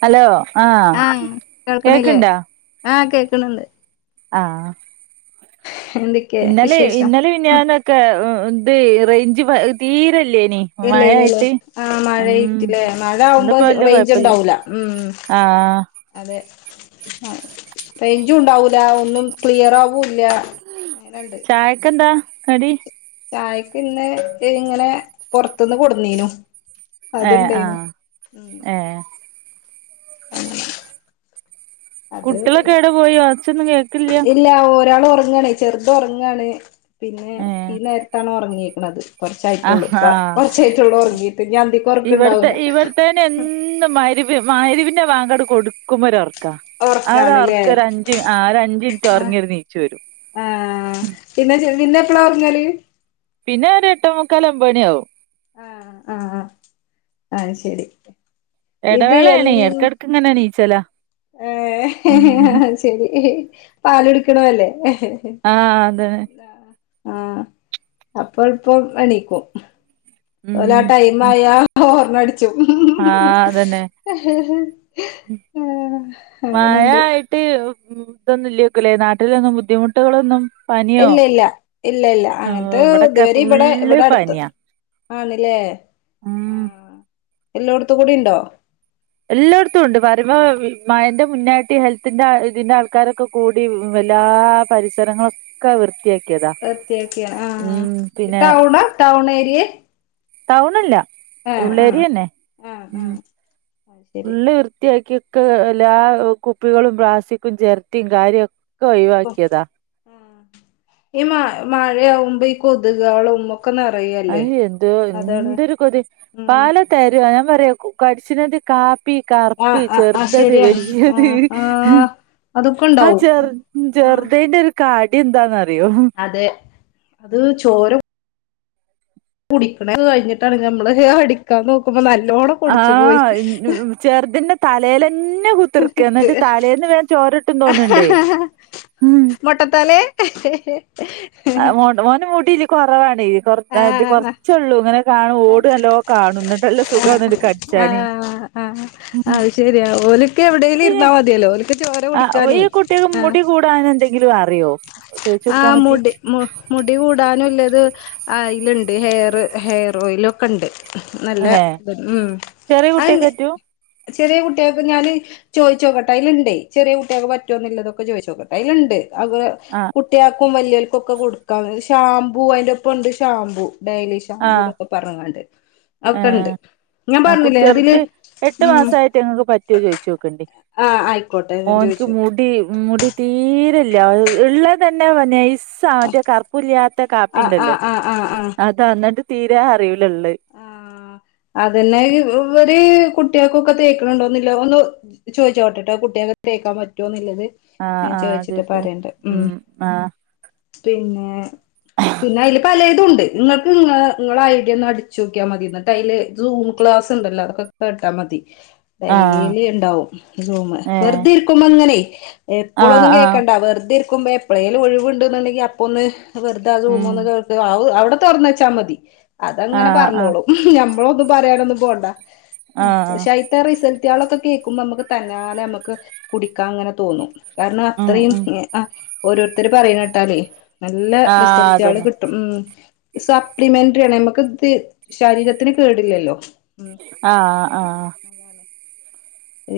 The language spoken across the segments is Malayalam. ഹലോ ആഹ് കേക്കണ്ടോ ആഹ് കേക്കണണ്ട് ആഹ് [unintelligible] ഇന്നലെ വിശേഷം ഇന്നലെ ഉം മിനഞ്ഞാന്നൊക്കെ ഇത് റേഞ്ച് തീരല്ലേനി ഇല്ല ഇല്ലല്ലേ ആ മഴ എത്തില്ലേ മഴ ആവുമ്പോ ഇന്ന്പ്പോ വല്യ റേഞ്ച് കൊഴപ്പല്ല ഉണ്ടാവൂല്ല ഉം ആഹ് അതെ ആഹ് റേഞ്ചും ഉണ്ടാവൂല്ല ഒന്നും ക്ലിയർ ആവൂല്ല അങ്ങനുണ്ട് ചായക്കെന്താ കടി ചായക്ക് ഇന്ന് ഇങ്ങനെ പൊറത്തൂന്ന് കൊണ്ടുന്നാരുന്നു ഏഹ് അതുണ്ടായിരുന്നു ആഹ് ഏഹ് കുട്ടികളൊക്കെ അത് എവിടെ പോയി ഒച്ചൊന്നും കേൾക്കില്യാ ഇല്ല ഒരാൾ ഉറങ്ങാണ് ചെറുത് ഉറങ്ങാണ് പിന്നെ ഈ ഏഹ് നേരത്താണ് ഉറങ്ങിയേക്കണത് കുറച്ചായിട്ടുള്ളൂ ആഹ് ആഹ് കുറച്ചായിട്ടുള്ളു ഉറങ്ങീട്ട് ഇനീ അന്തിക്ക് ഇവിടുത്തെ ഉറക്കുണ്ടാവില്ല ഇവിടത്തേന് എന്നും [unintelligible] മഗിരിബിന്റെ ബാങ്ക് അങ്ങട് കൊടുക്കുമ്പോരൊറക്കാണ് അത് ഉറക്കാണ്ല്ലേ അവർക്ക് ഒരു അഞ്ച് അഞ്ച് മിനിറ്റ് ഉറങ്ങി എണീച്ചു വരും ആഹ് പിന്നെ ചെറുത് എപ്പളാ ഉറങ്ങല് പിന്നെ ഒരു എട്ടോ മുക്കാൽ ഒമ്പമണിയാവും ആഹ് അത് ശരി ഇത് ഇടവേള ആണ് ഇടക്കിടക്ക് ഇങ്ങനെ ഇനീച്ചാലോ ഏഹ്ഹ് ഹ് ശരി പാല് കുടിക്കണതല്ലേ ആ അതന്നെ ആഹ് അപ്പം ഇപ്പം എണിക്കും ഉം ലെ ടൈം ഉം ആയാ ഓർണ ആ അതന്നെ ഹഹഹ ആഹ് മഴ അങ്ങനുണ്ട് ആയിട്ട് ഇതൊന്നും ഇല്ലിക്കല്ലേ നാട്ടിലൊന്നും ബുദ്ധിമുട്ടുകളൊന്നും പനിയോ ഇല്ല ഇല്ല ഇല്ല ഇല്ല ആ അത് ഇവിടൊക്കെ ഇതുവരെ ഇവിടെ ഫുള്ള് ഇവിടെ അടുത്ത് പനിയാ ആണില്ലേ ഉം ആഹ് എല്ലോടത്തും കൂടി ഉണ്ടോ എല്ലായിടത്തും ഉണ്ട് പറയുമ്പോ മയന്റെ മുന്നായിട്ട് ഹെൽത്തിന്റെ ഇതിന്റെ ആൾക്കാരൊക്കെ കൂടി എല്ലാ പരിസരങ്ങളൊക്കെ വൃത്തി കേക്കതാ ഒറ്റയ്ക്കാ ആ ഈ ടൗണാ ടൗണേരിയെ ടൗണല്ല ആഹ് ഉള്ളേരിയന്നെ ആഹ് ഉം ആഹ് അത് ശരി ഉള്ള് വൃത്തിയാക്കി എല്ലാ കുപ്പികളും പ്ലാസ്റ്റിക്കും ചെരട്ടയും കാര്യമൊക്കെ ഒഴിവാക്കിയതാ ഉം ഈ മാ മഴയാവുമ്പോ ഈ കൊതുകുകളൊന്നും ഒക്ക നിറയുവാ അ എന്തോ എന്തൊരു കൊതു ഉം പാലോത്തരി ഞാൻ പറയാ കടിച്ചനത് കാ പ്പി ആഹ് കറുപ്പ് ആഹ് ആഹ് ചെറുതത് ശരിയാണ് വല്യത് ആഹ് ആഹ് അതൊക്കെ ആ ഉണ്ടാവും ചെർ ജെർതേന്റൊരു കാട്യന്താന്നറിയോ അതെ അത് ചോരും കുടിക്ക്ണ കയിഞ്ഞിട്ടാണ് നമ്മളത് അടിക്കാൻ നോക്കുമ്പോ നല്ലോണം പൊടിച്ചു പോയി ആഹ് ചെർതിന്റെ തലേല് ഇങ്ങനെ കുത്തിർക്കെ എന്നിട്ട് തലേന്ന് വേം ചോറ് തിന്നോന്നൊണ്ടേ മൊട്ടത്തലേ ആ മോണ്ട മോൻ്റെ മുടീല് കൊറവാണ് ഈ പൊറത് ആഹ് കൊറച്ചുള്ളൂ ഇങ്ങനെ കാണും ഓടല്ലോ കാണുന്നട്ട് നല്ല സുഖമാന്നട്ട് ആഹ് കടിച്ചാന് ആഹ് അത് ശെരിയാ ഓൾക്ക് പിന്നെ എവിടേലിരുന്നാ മതിയല്ലോ ഓൽക്ക് ചോര കുടിക്കാനേ ആഹ് പ്ലാനെന്തെങ്കിലും അറിയോ തേച്ച് കൊടുക്കാൻ ആഹ് പറ്റി മുടി മു മുടി കൂടാനുള്ളത് അൽമേണ്ട് ഹെയർ ഹെയറോയിലക്കെയുണ്ട് നല്ല അല്ലെ ഉം ചെറിയ അത് കുട്ടിയൊക്കെറ്റു ചെറിയ കുട്ടികൾക്ക് ഞാല് ചോയിച്ചോക്കട്ടെ അയില്ണ്ടെയ് ചെറിയ കുട്ടിയോൾക്ക് പറ്റുവോന്നുള്ളതൊക്ക ചോയിച്ചോക്കട്ടെ അയിലിണ്ട് അവ ആ കുട്ടിയോൾക്കും വല്യോര്കും ഒക്കെ കൊടുക്കാ ഷാമ്പൂ അതിന്റോപ്പൊണ്ട് ഷാമ്പൂ ആ ഡെയിലിഷാമ്പൂ ന്നക്കെആ പറങ്ങണ്ട് ഏ അതൊക്കെണ്ട് ആ കുട്ടി ചെറുത് എട്ട് മാസായിട്ട് ങ്ങക്ക് പറ്റുവോചോയ് യിച്ചോക്കണ്ട് ആ ആയിക്കോട്ടെ ഞാൻ ചോദിച്ചോക്കാം ഒന്ക്ക്മുടി മുടി തീരെല്ലള്ള തന്നെ നൈസ് സാധാ കറുപ്പില്ലാത്ത ആ ആ കാപ്പിണ്ടല്ലോ ആ ആ ആ അതന്നട്ട് തീരെ അറിയൂലല്ലേത് ആ അതല്ലേ ഇവര് കുട്ടികൾക്കൊക്ക തേക്കണണ്ടോന്നിലോന്ന് ചോയിച്ചോക്കെട്ട ട്ടോ കുട്ടിയോൾക്ക് ‌ തേക്കാൻ പറ്റുമോന്നുള്ളത് ആഹ് ഞാൻ ആഹ് ചോയിച്ചിട്ട് ചോദിച്ചത് പറയണ്ട് ഉം ആഹ് പിന്നെ പിന്നെ അയിൽ പല തുണ്ട് നിങ്ങൾക്ക്ങ്ങള നിങ്ങള ഐ ഡി ഒന്ന അടീ- ചോയ്ക്കാ മതി എന്നിട്ട് അയില് സൂം ക്ലാസ്ണ്ടല്ലോ അതക്ക കേട്ടാൽ മതി ആഹ് ഡൈലി ഇണ്ടാവുംസൂം ഏഹ് വെറുതെരിക്കുമ്പങ്ങനെയ് ആഹ് എപ്പോഴൊന്നും ആഹ് കേക്കണ്ട വെറുതെ ഇരിക്കുമ്പോ എപ്പോഴേലും ഒഴിവുണ്ട്ന്നുണ്ടെങ്കി അപ്പ ഒന്ന് വെറുത അത് ഉം സൂംഒന്നു കേക്കുവാ അത് അത് അവിട തൊറന്ന് വെച്ചാ മതി അതങ്ങനെ ആഹ് ആഹ് [inaudible] ഞമ്മളൊന്നും പറയാനൊന്നും ആഹ് പോണ്ടപക്ഷേ ആയ് റിസൽറ്റ്കളക്കെ കേൾക്കുമ്പോ നമക്ക് തന്നാലെ നമുക്ക് കുടിക്കാൻ ങ്ങനെ തോന്നും കാരണം അത്രയും ഉം അ ഓരോരുത്തർ പറയുന്ന കേട്ടാലേ നല്ല ആഹ് റിസൽട്റ്റ്കള് അതന്നെ കിട്ട- ഉം സപ്ലിമെന്ററിയണ് നമ്മക്ക്ത് ശരീരത്തിന് കേടില്ലല്ലോ ആഹ് അതാണ് ആഹ് അതാണ്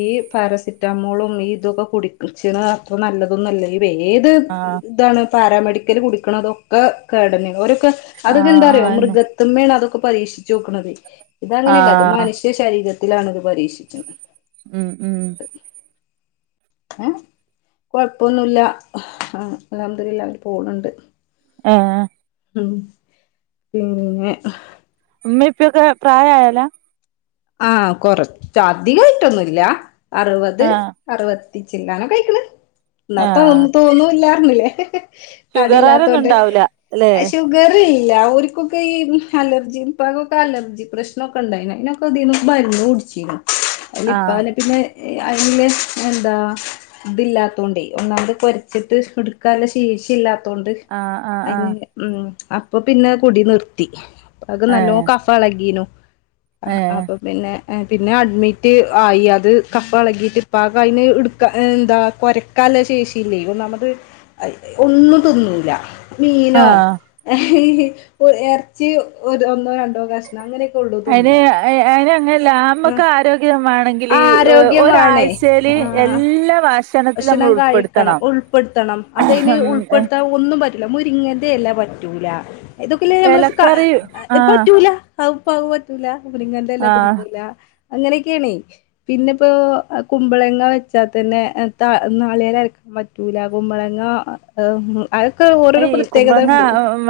ഈ പാരസിറ്റാമോളും ഈ ഇതൊക്കെ കുടിച്ചന് അത്ര നല്ലതൊന്നുമല്ല ഈ ഏത് ആഹ് ഇതാണ് പാരാമെഡിക്കൽ കുടിക്കണതൊക്കകെടന്നെ ഓല്ക്ക് അതക്കെ ആഹ് ന്താറിയോ ആന്നെ മൃഗ ത്തിമ്മേണതൊക്ക പരീക്ഷിച്ചോക്കണത് ഇതങ്ങനെയല്ലത് ആഹ് മനുഷ്യ ശരീരത്തിലാണ്ത് പരീക്ഷിച്ചത് ഉം ഉം ഏഹ് കൊഴപ്പൊന്നുല്ലഅഹ് അല്ഹംദുലില്ലാഹ് പോണണ്ട് ആഹ് ഉം പിന്നെഅഹ് ഉമ്മിപ്പെക്കെ പ്രായമായയാലാ ആഹ് കൊറച്ച അധികായിട്ടൊന്നുല്ല അറുവത് ആഹ് അറുപത്തി ചില്ലാനോക്കെ കആയിക്കണ് ആഹ് എന്നാത്തോന്നും തോന്നുമ്ല്ല അങ്ങനെ ഹഹ ഷുഗറാരൊന്നും തടില്ലാത്തോണ്ട് ഉണ്ടാവൂല അല്ലെ അശോ വരില്ല അവക്കൊക്കെ ഈ അലർജി ഇപ്പകൊക്കെ അലർജി പ്രശ്നമൊക്കെ ഉണ്ടായിരുന്ന് പിന്നെ ഇപ്പതിൽ നിന്ന് മരുന്നു കുടിച്ചീന്ന് അതില് ഇപ്പ ആഹ് നേ പിന്നെ അയില് എന്താ ഇതില്ലാ ത്തൊണ്ടേ ഒന്നാമത് കൊരച്ചിട്ട് എടുക്കാനില്ല ശേഷി ഇല്ലാ തൊണ്ട് ആഹ് ആഹ് അയിൻ ആഹ് ഉം അപ്പൊ പിന്നെ കുടി നിർത്തി അത് നല്ലോ ഏഹ് കഫ പളകീനു ആ ഏഹ് അപ്പൊ പിന്നെ പിന്നെ അഡ്മിറ്റ് ആയി അത് കഫ ഇളകിയിട്ട് പ്പാക് അതിന് ഇടുക്കാ ഹേ എന്താ കൊര കലശേഷില്ലേ ഒന്നാമത്അതിന് ഒന്നും തിന്നൂല മീനോ ആഹ് അഹ് ഇറച്ചി ഒരു ഒന്നോ രണ്ടോ കശ അങ്ങനൊക്കെ ഉള്ളൂ തി ന്ന ഹെ അതിന് അതിനന്ങ്ങനെല്ല നമ്മൊക്കെ ആരോഗ്യമാണെങ്കിൽ ആരോഗ്യമാണ് ഒരാഴ്ചല് ആഹ് എല്ലാ ഭക്ഷ ഭക്ഷണം കഴിക്കണം ഉൾപ്പെടുത്തണം അതയിൻ ഉം ഉൾപ്പെടുത്താൻ ഒന്നും മതി മുരിങ്ങന്റെ എല പറ്റൂല ഇതൊക്കെ ലേനമ്മ കാ എലക്കറി അഹ് ആഹ് പറ്റൂല പറ്റൂല മുരിങ്ങയുടെ ഇല ആഹ് തിന്നൂല്ല അങ്ങനെയൊക്കെയാണേ പിന്നെ ഇപ്പോ കുമ്പളങ്ങ വെച്ചാൽ തന്നെ നാളികേരം അരക്കാൻ പറ്റൂല കുമ്പളങ്ങ അതൊക്കെ ഓരോരോ ഈ പ്രത്യേകത കുമ്പളങ്ങ ഉണ്ട്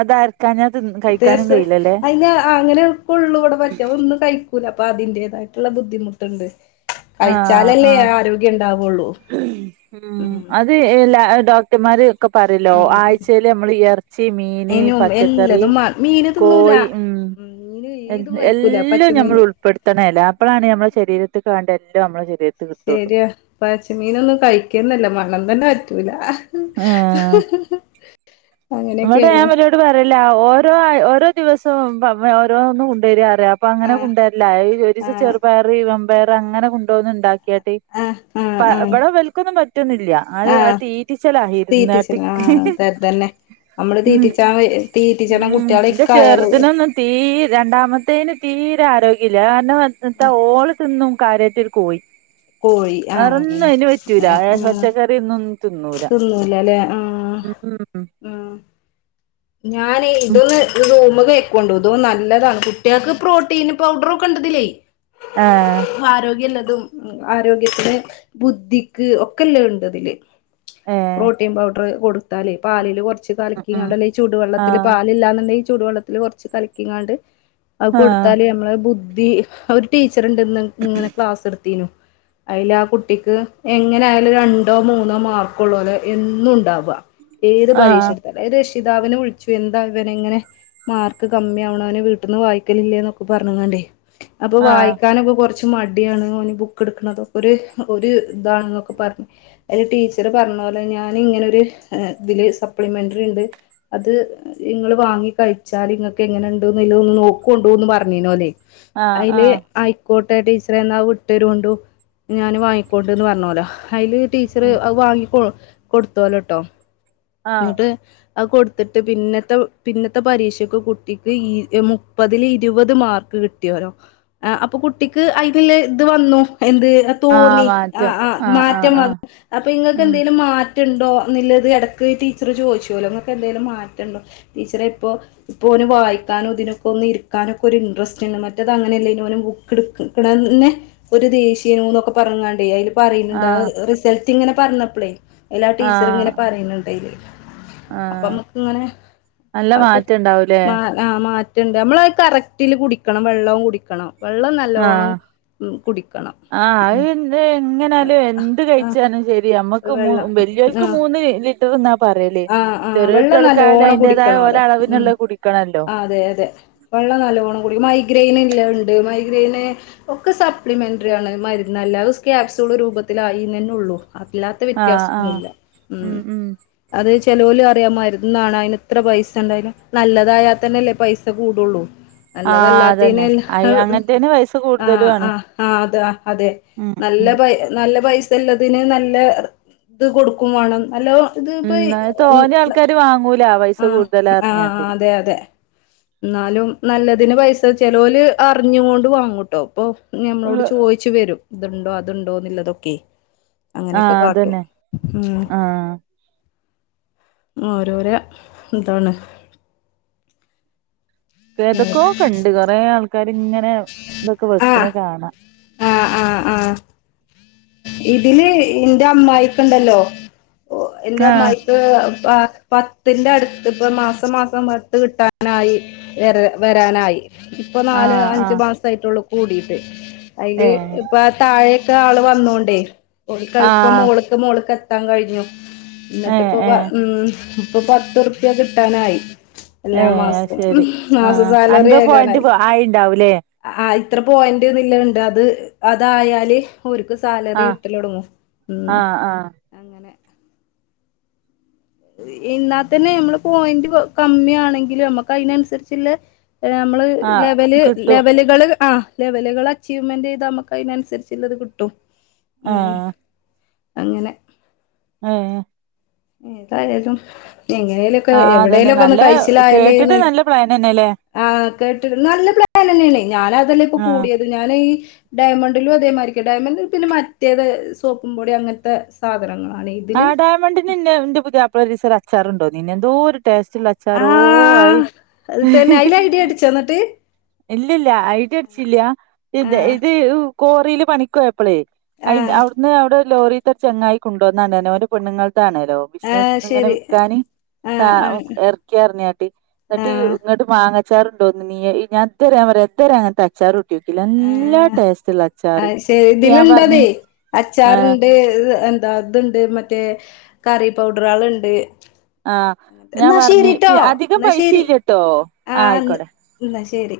അതരക്കാഞ്ഞാ തിന്ന് കഴിക്കാനും ടേസ്റ്റ് കഴിയില്ലല്ലേ അതിന് അങ്ങനെ കൊള്ളു ഇവടെ പറ്റുക ഒന്നും കഴി ക്കൂല അപ്പ അതിൻ്റെതായിട്ടുള്ള ബുദ്ധിമുട്ടുണ്ട് ആഹ് കഴിച്ചാലല്ലേ ആഹ് ആരോഗ്യം ഉണ്ടാവുള്ളൂ ഉം അത് എല്ലാ ഡോക്ടർമാർ ഒക്കെ പറയല്ലോ ഉം ആഴ്ചയിൽ നമ്മള് ഇ ഇറച്ചി, മീന്, അയിനും പച്ചക്കറി, എല്ലതും മാ മീന് തിന്നൂല കോഴി ഉം മീന് ഏതും കഴിക്കൂല എല്ലാം നമ്മൾ പച്ചമീന് ഉൾപ്പെടുത്തണേലോ അപ്പോളാണ് നമ്മുടെ ശരീരത്തിക്ക് വേണ്ട എല്ലാം നമ്മളെ ശരീര ശരിയാ പച്ചമീനൊന്നും കഴിക്കുക തന്നെ ഇല്ല മണം തന്നെ പറ്റൂല ആഹ് ഇവടെ ഞാൻ അങ്ങനെയൊക്കെയാണ് ഓലോട് പറയലാ ഓരോ ഓരോ ദിവസവും ഓരോന്നും കൊണ്ടുവരിക അപ്പൊ അങ്ങനെ ആഹ് കൊണ്ടുവരലാ ഒരു ദിവസം ആഹ് ചെറുപയർ, മമ്പയർ അങ്ങനെ കൊണ്ടോന്ന് ഉണ്ടാക്കിയിട്ട് ആഹ് ആ പ ഇവിടെ ഇവൽക്കൊന്നും പറ്റു ഒന്നും ഇല്ല അത് ആ ആഹ് തീറ്റിച്ചെലാ ഇരുന്നാട്ട് അതന്നെ നമ്മള് തീറ്റ ഉം ച തീറ്റിച്ചണം കുട്ടികളൊക്കെ ആയാലും തീരെ രണ്ടാമത്തേതിന് തീരെ ആരോഗ്യമില്ല അത് കാരണം എത്താ ഓള് തിന്നും കാര്യായിറ്റ് ഒരു കോഴി കോഴി ആഹ് വേറൊന്നും അതിന് പറ്റൂല ആ ആഹ് പച്ചക്കറി റിയൊന്നും തിന്നൂല തിന്നൂലല്ലേ ആഹ് ഉം ഉം ഞാനെ ഉം ഇതൊന്ന് റൂമ്ക് കൊണ്ടതും നല്ലതാണ് കുട്ടികൾക്ക് പ്രോട്ടീൻ പൗഡറൊക്കെ ഇണ്ട് ഇതിലേ ആഹ് ആരോഗ്യം ഇള്ളതും ആരോഗ്യത്തിന്, ബുദ്ധിക്ക് ഒക്കെ ഉള്ളത് ഉണ്ട് ഇതില് ഏഹ് പ്രോട്ടീൻ പൗഡറ് കൊടുത്താല് പാലില് കുറച്ച് ഉം ഉം കലക്കിക്കാണ്ട് ചൂടുവെള്ളത്തിൽ ആഹ് പാലില്ലാന്നുണ്ടെങ്കിൽ ചൂടുവെള്ളത്തിൽ കുറച്ച് കലിക്കിങ്ങാണ്ട് അത് ആഹ് കൊടുത്താല് നമ്മള് ബദ്ധ ഒരു ടീച്ചർ ഇണ്ട് ഇന്ന് ഇങ്ങനെ ക്ലാസ് എടുത്തീനു അതിൽ ആ കുട്ടിക്ക് എങ്ങനെ ആയാലും രണ്ടോ മൂന്നോ മാർക്ക് ഉള്ളൂലോ എന്നും ഉണ്ടാവുക ഏത് ആഹ് പരീക്ഷ എടുത്താലും ഏത് രക്ഷിതാവിനെ വിളിച്ചു എന്താ ഇവന് ഇങ്ങനെ മാർക്ക് കമ്മി ആവണത് അവന് വീട്ടിന്ന് വായിക്കലില്ലേന്നൊക്കെ പറഞ്ഞ്ക്കാണ്ടേ അപ്പൊ ആഹ് വായിക്കാനൊക്കെ കൊറച്ച് കുറച്ച് മടിയാണ് ഓന് ബുക്ക് എടുക്കണത് അതൊക്കെ ഒരു ഒരു ഇതാണെന്നോക്കെ പറഞ്ഞ് അയല് ടീച്ചറ് പറഞ്ഞോലെ ഞാൻ ഇങ്ങനെ ഒരു ഇതില് സപ്ലിമെന്ററി ഉണ്ട് അത് നിങ്ങൾ വാങ്ങി കഴിച്ചാൽ ഇങ്ങൾക്ക് എങ്ങനെ ഉണ്ട്ന്ന്ള്ളത് നോക്കൊണ്ടുന്ന് പറഞ്ഞീനോല് ആഹ് അയില് ആയി ആഹ് ആയിക്കോട്ടെ ടീച്ചറെ എന്നാ വിട്ടരുണ്ടു ഞാന് വാങ്ങിക്കോണ്ട്ന്ന് പറഞ്ഞേലോ അതില് ടീച്ച്റ് ഉം അത് വാങ്ങി കൊട്ത്തോലൊട്ടോ ആഹ് എന്നിട്ട് അത് കൊട്ത്ത്ട്ട് പിന്നത്തെ പിന്നത്തെ പരീക്ഷക്ക് കുട്ടിക്ക് ഈ മുപ്പതില് ഇരുവത് മാർക്ക് കി ട്ടിയേലൊ അപ്പൊകുട്ടിക്ക് അയ്ന്ള്ള ഇത് വന്നു എന്ത് ആഹ് തോന്നി ആഹ് മാറ്റും ആഹ് ആഹ് മാറ്റംവന്ന് ആഹ് അപ്പൊ ഇങ്ങക്ക് ഉം എന്തെകിലും മാറ്റ് മാറ്റംണ്ടോ എന്ന്ള്ളത് എടക്ക് ഈ ടീച്ചറ് ചോയ്ച്ചോലോ ഇങ്ങക്ക് എന്തേലും മാറ്റണ്ടോ ടീച്ചറെ ഇപ്പോ ഇപ്പോ ഓന് വായിക്കാനും ഇതിനൊക്കൊന്ന് ഇരിക്കാനൊക്കൊരു ഇട്രസ്റ്റ്ണ്ട് മറ്റേത് അങ്ങനെല്ലേയ്നി ഓന്‌ ബു ക്ക് എട്ക്ക്ണത് തന്നെ ഒരു ദേഷ്യയേനുന്നൊക്കെ പറ്ഞ്ഞ്ങ്ങാണ്ടെയ് അയ്ല് പറയ്ണ് ഇണ്ട് ആ ആഹ് റിസൽറ്റ് ഇങ്ങനെ പറഞ്ഞപ്പളേ അയ്ലാ ടീച്ചറ് ഇങ്ങനെ ആഹ് പറയ്ണ് ഇണ്ട് അയ്ല് അപ്പം ആഹ് അമ്മക്ക് ഇങ്ങനെ നല്ല ആഹ് കുടി മാറ്റം ഉണ്ടാവൂലേ മാ ആഹ് മാറ്റണ്ട് അമ്മളത് കറക്റ്റില് കുടിക്കണം വെള്ളവും കുടിക്കണം വെള്ളം ആഹ് നല്ലോണം ഉം കുടിക്കണം ആഹ് ഉം അത് എങ്ങനായാലും എന്ത്കഴിച്ചാലും ശെരി അമ്മക്ക് മൂ വെള്ളം വെല്ല്യോൽക്ക് ആഹ് മൂന്ന് ലി റ്ററ് എന്നാ പറയല് ആഹ് ആഹ് ചെറിയ വെള്ളം കുട്ട്യോൾക്കായാലും നല്ലോണം ഐന്റേതായ കുടിക്കണോലോ ഉം ഓലഅളവ്ന്ള്ളത് കുടിക്കണല്ലോ അതെ അതെ വെള്ളം നല്ലോണം കുടി മൈഗ്രൈന്ല്ലഹ്ണ്ട് മൈഗ്രൈന് ഒക്കെ സപ്ലിമെന്റെറ്രിയാണ് മര്ന്നല്ല അത് ക്യാപ്സൂള് രൂപത്തിലായിന്നെന്നൊ ഉള്ളൂ അല്ലാത്ത ആഹ് ആഹ് വ്യത്യാസൊന്നുംല്ല ഉം ഉം അത് ചെലോല് പറയും മരുന്നാണ് ഐന് ഇത്ര പൈസണ്ടായ്നു നല്ലതായതന്നെല്ലേ പൈസകൂടൊള്ളൂ ആഹ് നല്ലതല്ലാത്തീന് അതന്നെ അയ് അഹ് അങ്ങനത്തേന് പൈസ കൂടുതലു ആണ് ആഹ് ആഹ് അത്ആ അതെ ഉം ഉം നല്ലപൈ നല്ലപൈസല്ലതിന് നല്ല ഇത്കൊട്ക്കുംവാണം നല്ലോംഇത് ഉം അത് തോനെ [unintelligible] ആൾക്കാര് വാങ്ങൂല പൈസ ആഹ് കൂടുതലാ ആഹ് പറഞ്ഞാട്ട് അതെ അതെ ന്നാലും നല്ലതിന്പൈസ ചെലോല് അറ്ഞ്ഞുകൊണ്ട് വാങ്ങുട്ടോ പ്പൊ ആഹ് ഞമ്മളോട്ചോയി ച്ച് വരും ഇത്ണ്ടോ അത്ണ്ടോന്ന്ല്ലതൊക്കെ അങ്ങനെക്കെ അതന്നെ കാട്ടും ഉം ആഹ് ഓരോര ഇതാണ് ഏതൊക്കോകണ്ട് കൊറെ ആൾക്കാര്ങ്ങനെ ഇതൊക്കെ ആഹ് വെക്ക്ണത് കാണാ ആഹ് ആഹ് ആഹ് ഇതില് ഇന്റെ അമ്മായിക്ക്ണ്ടല്ലോ ഓഹ് എന്റെ ആഹ് അമ്മായി ക്ക് പ പത്തിന്റെ അട്ത്ത് ഇപ്പ മാസം മാസം പത്ത്കിട്ടാനായി വെരല് വെരാനായി ഇപ്പൊ നാല് ആഹ് അഞ്ച് ആഹ് മാസായിട്ടൊള്ളു കൂടിയിട്ട് ഐല് ഏഹ് ഇപ്പാ താഴെ ത്താള് വന്നോണ്ടേയ് ഓൽക്കത്പ്പം ആഹ് മോള്ക്ക് മോള്ക്ക് എത്താൻ കഴിഞ്ഞു ഏഹ് ഇന്നട്ട്പ്പൊ പ ഏഹ് ഉം ഇപ്പൊപത്തുർപ്യ കിട്ടാനായി ഏഹ് അത് എല്ലാമാസോം ഉം മാസസാലറി വരാനായി ആയിണ്ടാവുലേ ആഹ് ഇത്ര പോയിന്റ്ന്ന്ല്ലത്ണ്ട് അത് അതായാല് ഓര്ക്ക് സാലറി ആഹ് കിട്ടല് തൊടങ്ങും ഉം ആഹ് ആഹ് അങ്ങനെ ഇന്നാതന്നെ നമ്മളെ പോയിന്റ് കമ്മിയാണെങ്കിലും അമ്മക്ക് ഐനൻസരിച്ച്ല്ലേ ഏഹ് അമ്മള് ലെവല് ആഹ് കിട്ടും ലെവല് കള് ആഹ് ലെവല്കള് അച്ചീവ്മെൻ്റ് ചെയ്ത ഞമ്മക്കയ്നൻസരിച്ച്ല്ലത് കിട്ടും ഉം ആഹ് അങ്ങനെ അതെ ഏതായാലും എങ്ങനെലൊക്കെ ആഹ് അതന്നെ എവിടെലൊക്കൊന്ന് നല്ല കേട്ടിട്ട് കയിച്ചിലായാല്ന്ന് നല്ല പ്ലാനെന്നെല്ലേ ആഹ് കേട്ട്ണ് നല്ലപ്ലാനെന്നെണേയ് ഞാനഅതെല്ലെപ്പൊ ആഹ് കൂടിയത് ഞാന് ഈ ഡയമണ്ട്ലുംഅതേമാരിക്ക് ഡയമണ്ട് പിന്നെമറ്റേത് സോപ്പുംപൊടി അങ്ങൻത്തെ സാധനങ്ങളാണ് ഇ ആഹ് ഡയമണ്ട്ന്ന്ന്നെ ന്റെപുതിയാപ്ല ഒരീസം ഒരച്ചാറ് കൊണ്ടോന്നീനി എന്തോര് ടസ്റ്റ്ള്ള അ ആ ച്ചാറോ ആയി ചെന്ന്ട്ട് ഇല്ല്യല്ല ഐ ഡി അട്ച്ചില്ല്യാ ആ ഇത് ഇത് കോറീല് പണിക്കൊയ പ്പളേയ് ആ ഐ അവിടുന്ന് അവടെ ലോറിത്തെ ചെങ്ങായി കൊണ്ട് വന്നതാണ് പറഞ്ഞു ഓന്റെ പണ്ണ്ങ്ങൾതാണെലൊ ആ ബിസിനസ്സ് ഇങ്ങനെ ശരി വിൽക്കാന് ആ കാ ആ എർക്കി അറിഞ്ഞാല് ആ എന്നിട്ട് ഇങ്ങട്ട് മാങ്ങച്ചാറുണ്ടോന്ന് നീയേ ഞാൻ ഇത് വരെ ഞാൻ പറയാ ഇത് വരെ അങ്ങനത്തെ അച്ചാറു ട്ട്യോക്കിലാ ആ നല്ല ടേസ്റ്റുള്ള ആ അച്ചാറ് ശരി ഞാൻ പറഞ്ഞി ഇതിലുണ്ടതേ ആഹ് ദാ അത്ണ്ട് മറ്റേ കറി പൗഡറ്കള് ഇണ്ട് ആ ഞാൻ എന്നാ പറഞ്ഞ് ശരിട്ടോ അധികം എന്നാ പൈസ ശരി ഇല്ലട്ടോ ആ ആന്ന് ആയിക്കോട്ടെ ഇന്നാ ശരി